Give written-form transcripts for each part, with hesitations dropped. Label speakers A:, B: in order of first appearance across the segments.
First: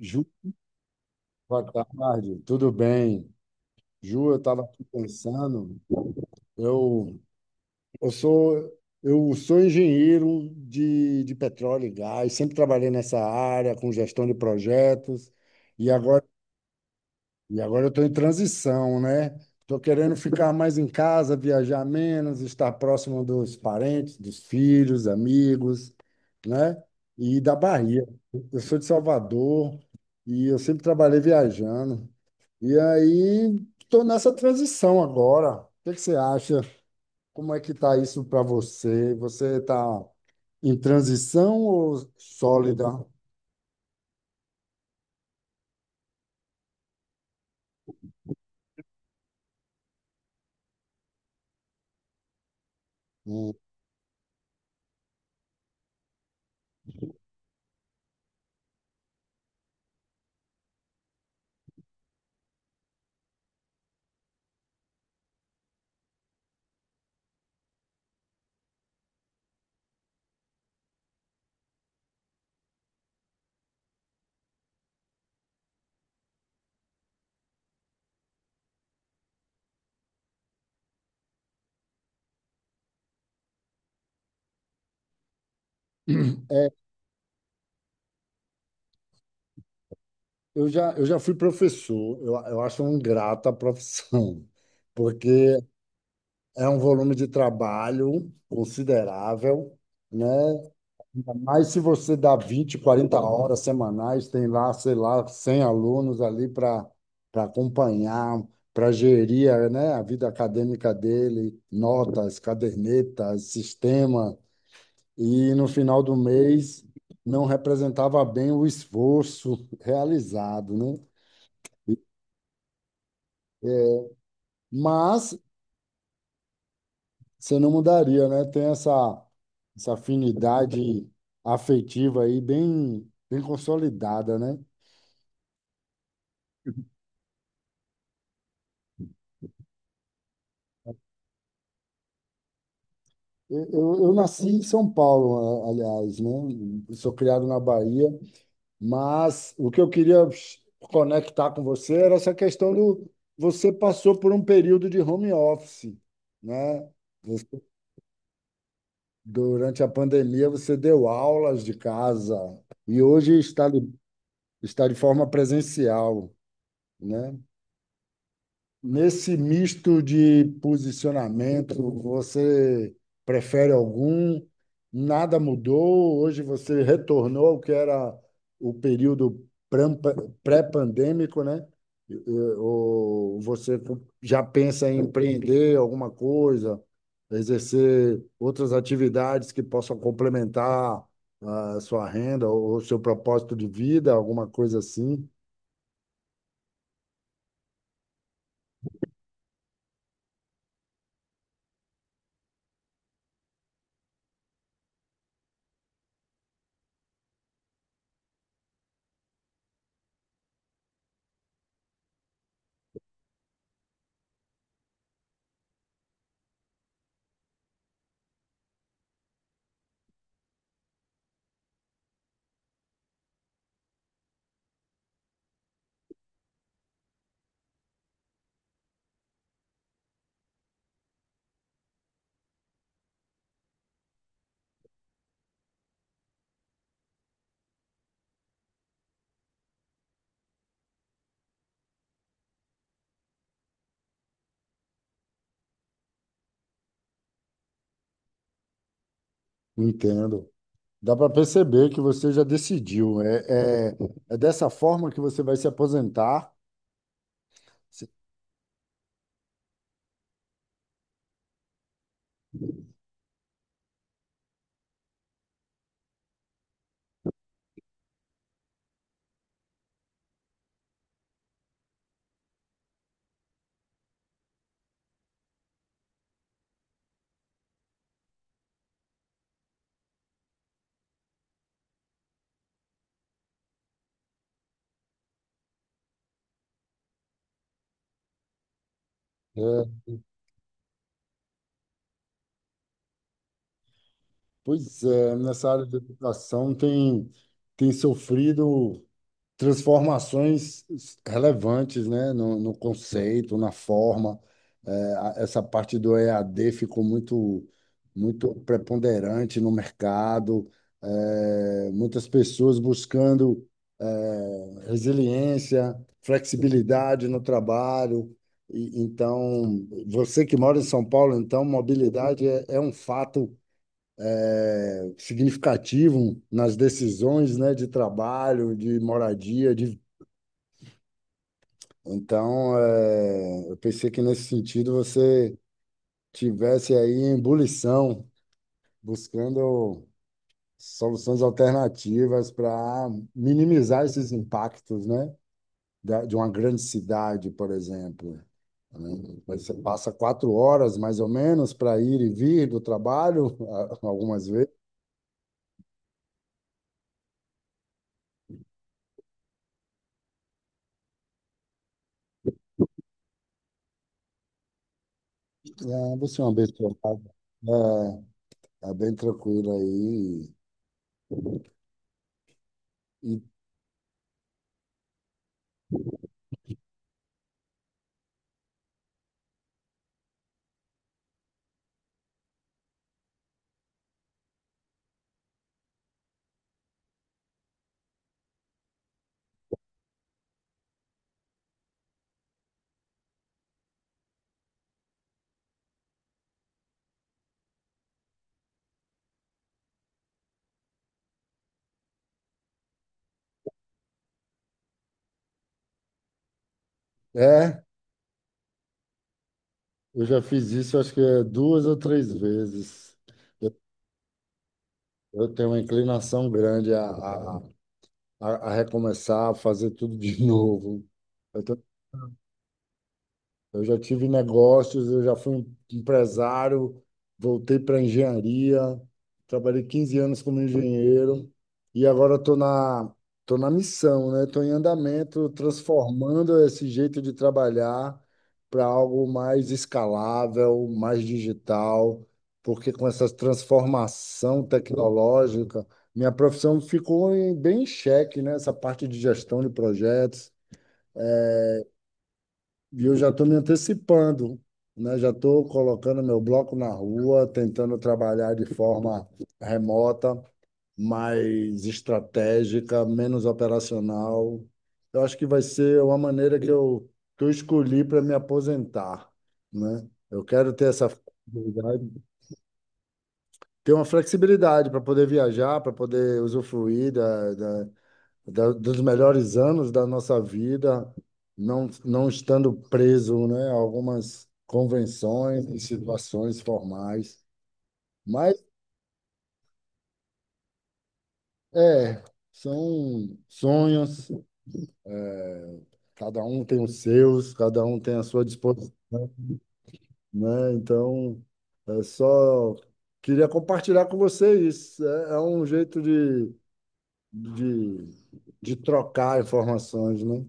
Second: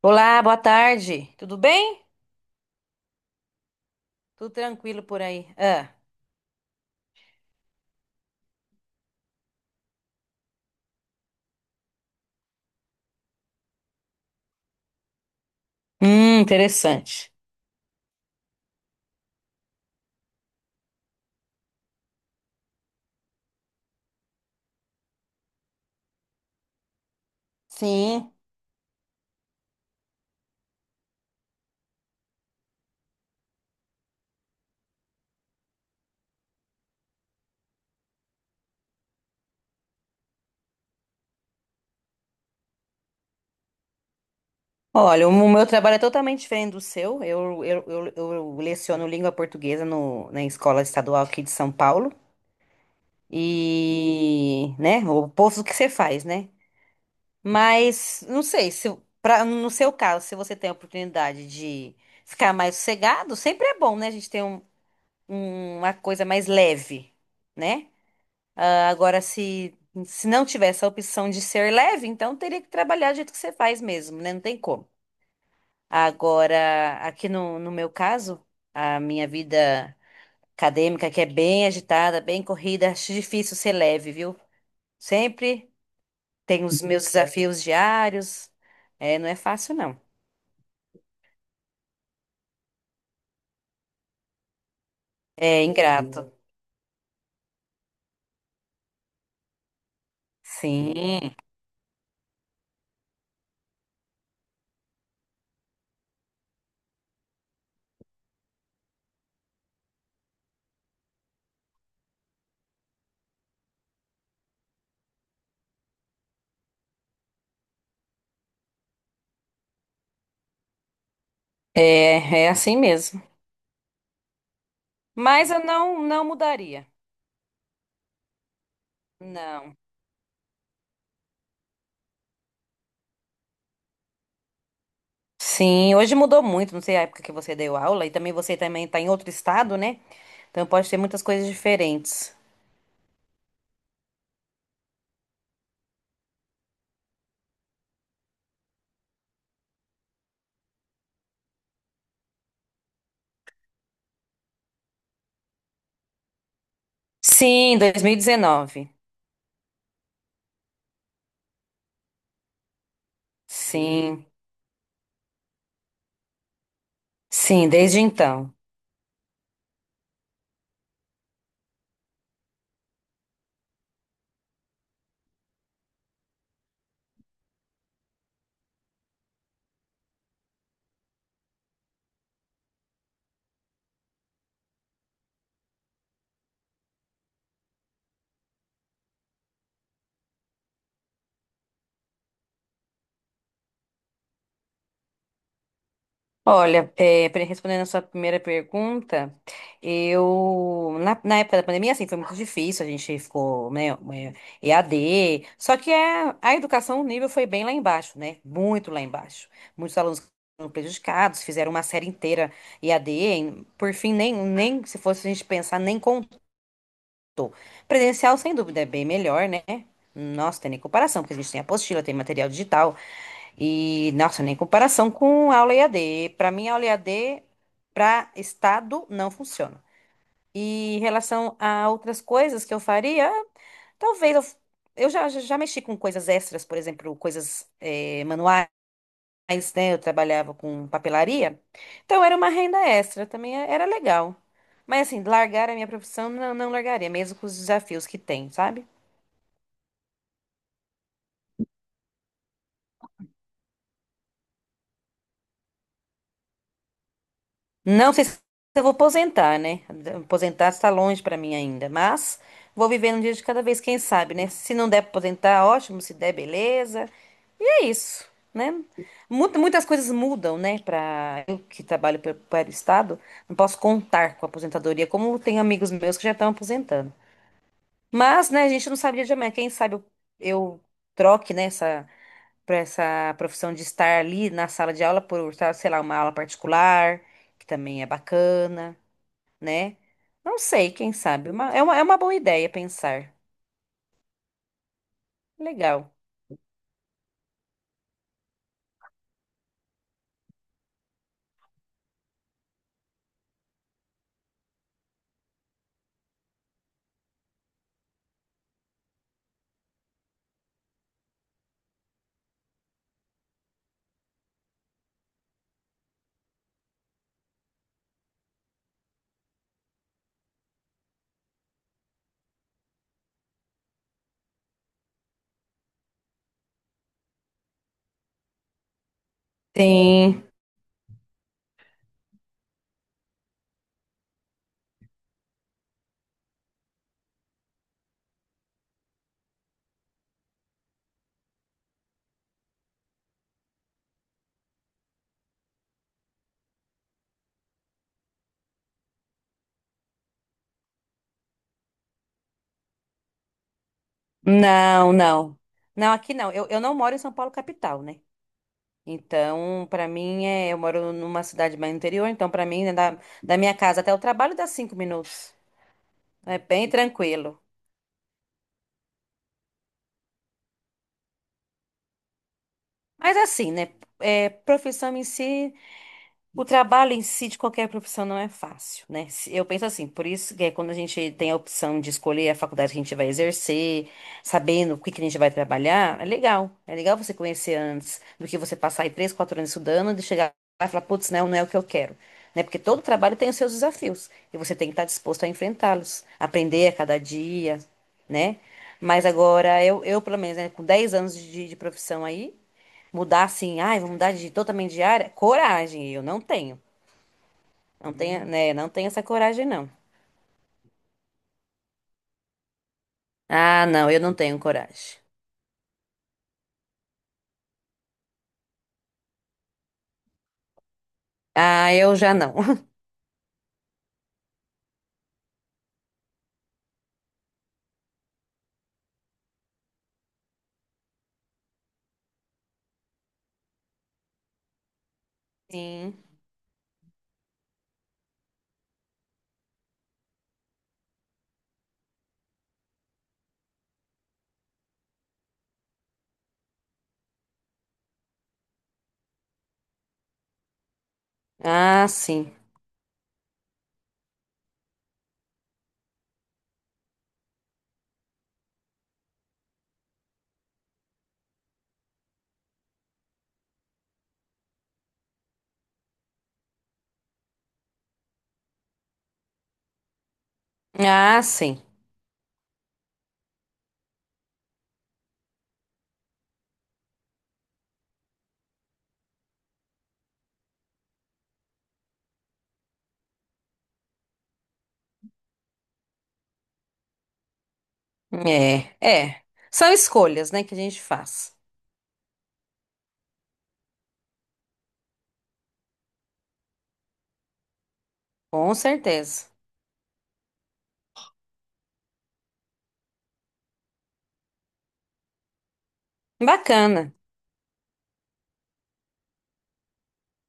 A: Ju,
B: Olá, boa tarde. Tudo
A: boa
B: bem?
A: tarde, tudo bem? Ju, eu
B: Tudo
A: estava aqui
B: tranquilo por aí?
A: pensando.
B: Ah.
A: Eu, eu sou, eu sou engenheiro de petróleo e gás, sempre trabalhei nessa área com gestão de projetos e agora,
B: Interessante.
A: e agora eu estou em transição, né? Estou querendo ficar mais em casa, viajar menos, estar próximo dos parentes, dos filhos, amigos, né? E da Bahia.
B: Sim.
A: Eu sou de Salvador e eu sempre trabalhei viajando. E aí, estou nessa transição agora. O que que você acha? Como é que está isso para você? Você está em transição ou sólida?
B: Olha, o meu trabalho é totalmente diferente do seu. Eu leciono língua portuguesa no, na escola estadual aqui de São Paulo.
A: Hum.
B: E, né, o oposto do que você faz, né? Mas, não sei, se, pra, no seu caso, se você tem a oportunidade de ficar mais sossegado, sempre é bom, né? A gente tem uma coisa mais leve, né? Ah, agora, se não tivesse a opção de ser leve, então teria que trabalhar do jeito que você faz mesmo, né? Não tem como. Agora, aqui no meu caso, a minha vida acadêmica, que é bem agitada, bem corrida, acho difícil ser leve, viu? Sempre tem os meus desafios diários. É, não é fácil, não.
A: Eu já fui professor, eu acho uma ingrata a profissão, porque
B: É ingrato.
A: é um volume de trabalho considerável, né?
B: Sim,
A: Mas se você dá 20, 40 horas semanais, tem lá, sei lá, 100 alunos ali para acompanhar, para gerir, a, né, a vida acadêmica dele, notas, cadernetas, sistema, e no final do mês não representava bem o esforço realizado, né?
B: é, é assim mesmo.
A: Mas
B: Mas eu não, não mudaria.
A: você não mudaria, né? Tem essa,
B: Não.
A: essa afinidade afetiva aí bem, bem consolidada, né?
B: Sim, hoje mudou muito, não sei a época que você deu aula, e também você também está em outro estado, né? Então pode ter muitas coisas diferentes.
A: Eu nasci em São Paulo, aliás, né? Eu sou criado na Bahia, mas o que eu queria conectar com você era essa questão do você passou por um período de home office, né? Você-
B: Sim, 2019.
A: durante a pandemia você deu aulas de casa e hoje
B: Sim,
A: está de forma presencial, né?
B: sim, desde então.
A: Nesse misto de posicionamento, você prefere algum? Nada mudou? Hoje você retornou ao que era o período pré-pandêmico, né? E- e- Ou você já pensa em empreender alguma coisa, exercer outras atividades que possam complementar a sua renda ou o seu propósito de vida, alguma coisa assim?
B: Olha, é, respondendo a sua primeira pergunta, eu na época da pandemia, assim, foi muito difícil, a gente ficou, né, é, EAD, só que a educação, o nível foi bem lá embaixo, né, muito lá embaixo. Muitos alunos foram prejudicados, fizeram uma série inteira EAD, por fim, nem se fosse a gente pensar, nem contou. Presencial, sem dúvida, é bem melhor, né? Nossa, tem nem comparação, porque a gente tem apostila, tem material digital, e, nossa, nem comparação com aula EAD. Para mim, aula EAD para estado não funciona. E em relação a outras coisas que eu faria, talvez eu, f- já mexi com coisas extras, por exemplo, coisas manuais, né? Eu trabalhava com papelaria, então era uma renda extra, também era legal. Mas assim, largar a minha profissão, não, não largaria, mesmo com os desafios que tem, sabe?
A: Entendo. Dá para perceber que você já decidiu. É, é, é dessa forma que você vai se aposentar. Se-
B: Não sei se eu vou aposentar, né? Aposentar está longe para mim ainda, mas vou viver um dia de cada vez, quem sabe, né? Se não der para aposentar, ótimo, se der, beleza. E é isso, né? Muitas coisas mudam, né? Para eu que trabalho para o Estado, não posso contar com a aposentadoria, como tem amigos meus que já estão aposentando. Mas, né, a gente não sabe o dia de amanhã. Quem sabe eu troque, né, essa, pra essa profissão de estar ali na sala de aula por, sei lá, uma aula particular, que também é bacana
A: É,
B: né? Não sei, quem sabe. É uma boa ideia pensar.
A: pois é, nessa área de
B: Legal.
A: educação tem sofrido transformações relevantes, né, no conceito, na forma. É, essa parte do EAD ficou muito, muito preponderante no mercado. É, muitas pessoas buscando, é, resiliência, flexibilidade no trabalho. E, então, você que mora em São Paulo, então, mobilidade é um fato, significativo nas decisões, né, de trabalho, de moradia, de.
B: Sim.
A: Então, é, eu pensei que nesse sentido você tivesse aí em ebulição, buscando soluções alternativas para minimizar esses impactos, né? De uma grande cidade, por exemplo. Né? Você passa 4 horas, mais ou menos, para ir e vir do trabalho, algumas vezes.
B: Não, não. Não, aqui não. Eu não moro em São Paulo, capital, né? Então, pra mim, é, eu moro numa cidade mais interior, então, pra mim, né, da, da minha casa até o trabalho dá 5 minutos.
A: É, você é uma
B: É bem
A: pessoa,
B: tranquilo.
A: é, é, tá bem tranquila aí.
B: Mas
A: E,
B: assim, né? É, profissão em si. O trabalho em si de qualquer profissão não é fácil, né? Eu penso assim, por isso que é quando a gente tem a opção de escolher a faculdade que a gente vai exercer, sabendo o que que a gente vai trabalhar, é legal. É legal você conhecer antes do que você passar aí três, quatro anos estudando e chegar lá e falar, putz, não, não é o que eu quero. Né? Porque todo trabalho tem os seus desafios e você tem que estar disposto a enfrentá-los, aprender a cada dia, né? Mas agora, eu pelo menos, né, com 10 anos de profissão aí, mudar assim, ai, vou mudar de totalmente de área? Coragem, eu não tenho.
A: é,
B: Não tenho, né? Não tenho essa coragem, não.
A: eu já fiz isso, acho que é 2 ou 3 vezes.
B: Ah, não, eu não tenho coragem.
A: Eu tenho uma inclinação grande a recomeçar, a fazer tudo de novo.
B: Ah, eu já não.
A: Eu já tive negócios, eu já fui um empresário, voltei para engenharia, trabalhei 15 anos como engenheiro e agora tô na missão, né? Estou em andamento,
B: Sim.
A: transformando esse jeito de trabalhar para algo mais escalável, mais digital, porque com essa transformação tecnológica, minha profissão ficou bem em xeque, né? Essa parte de gestão de projetos
B: Ah, sim.
A: e eu já estou me antecipando, né? Já estou colocando meu bloco na rua, tentando trabalhar de forma remota, mais estratégica, menos operacional. Eu acho que vai ser uma maneira que eu escolhi para me aposentar, né? Eu quero ter essa
B: Ah, sim.
A: flexibilidade, ter uma flexibilidade para poder viajar, para poder usufruir dos melhores anos da nossa vida, não, não estando preso, né, a algumas convenções e situações formais. Mas
B: É, é. São escolhas, né, que a gente faz.
A: é, são sonhos, cada um tem os seus, cada um tem a sua
B: Com
A: disposição,
B: certeza.
A: né? Então, é só queria compartilhar com vocês. É, é um jeito
B: Bacana.
A: de, de trocar informações, né?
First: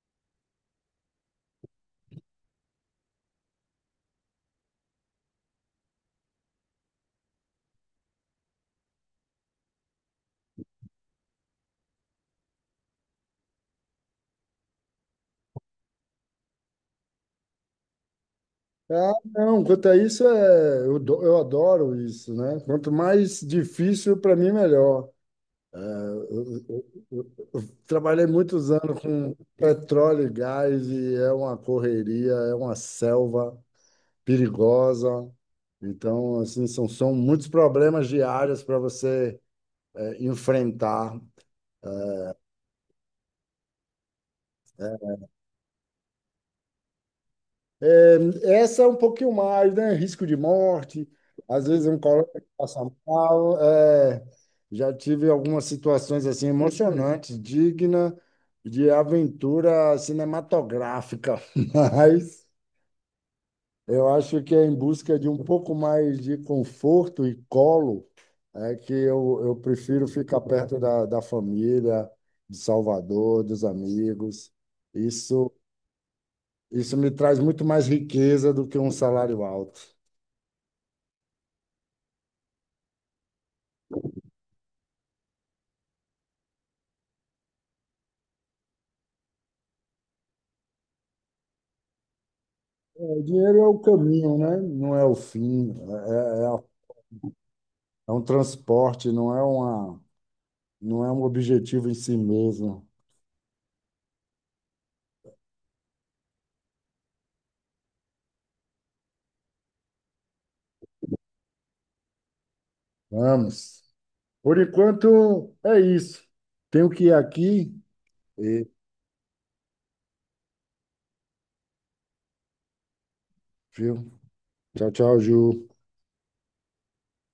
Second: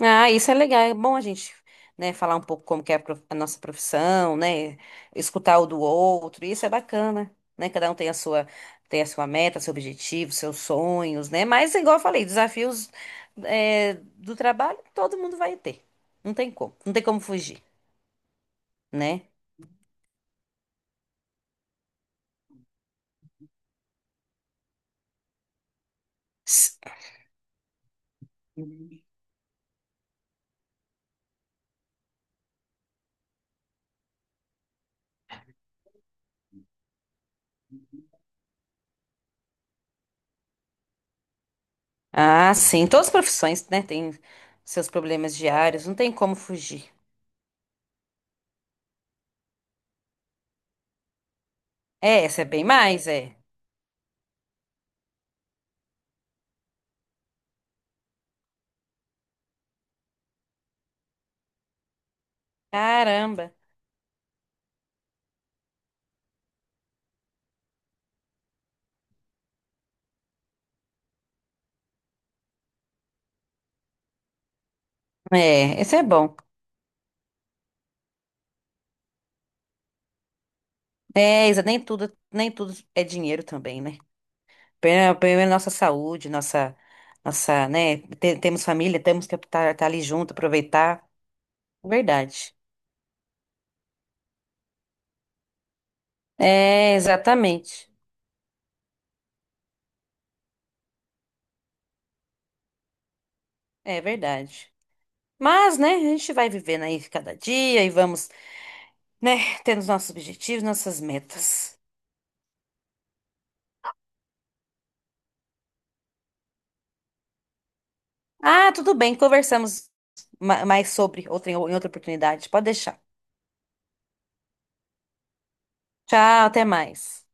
B: Ah, isso é legal. É bom a gente, né, falar um pouco como que é a a nossa profissão, né? Escutar o do outro. Isso é bacana, né? Cada um tem a sua meta, seu objetivo, seus sonhos, né? Mas, igual eu falei, desafios, é, do trabalho, todo mundo vai ter. Não tem como. Não tem como fugir,
A: Ah,
B: né?
A: não, quanto a isso, é, eu adoro isso, né? Quanto mais difícil, para mim, melhor. É, eu,
B: S-
A: eu- eu trabalhei muitos anos com petróleo e gás e é uma correria, é uma selva perigosa. Então, assim, são muitos problemas diários para você, é, enfrentar.
B: Ah, sim. Todas as profissões, né, têm seus problemas diários. Não tem como fugir.
A: É, essa é um pouquinho mais, né? Risco de morte, às vezes um
B: É,
A: colega
B: essa é
A: que
B: bem
A: passa
B: mais, é.
A: mal. É, já tive algumas situações assim emocionantes, digna de aventura cinematográfica, mas
B: Caramba.
A: eu acho que é em busca de um pouco mais de conforto e colo, é que eu prefiro ficar perto da família, de Salvador, dos amigos. Isso
B: É, esse é bom.
A: isso me traz muito mais riqueza do que um salário alto.
B: É, Isa, nem tudo é dinheiro também, né? Primeiro nossa saúde, nossa, né? Temos família, temos que estar ali junto, aproveitar. Verdade.
A: É, o dinheiro é o caminho, né? Não é o fim. É, é, é
B: É, exatamente.
A: é um transporte, não é um objetivo em si mesmo.
B: É verdade. Mas, né, a gente vai vivendo aí cada dia e vamos, né, tendo os nossos objetivos, nossas metas.
A: Vamos. Por enquanto, é isso. Tenho que ir aqui. E,
B: Ah, tudo bem, conversamos mais sobre outra, em outra oportunidade. Pode deixar.
A: viu? Tchau, tchau, Ju.
B: Tchau, até mais.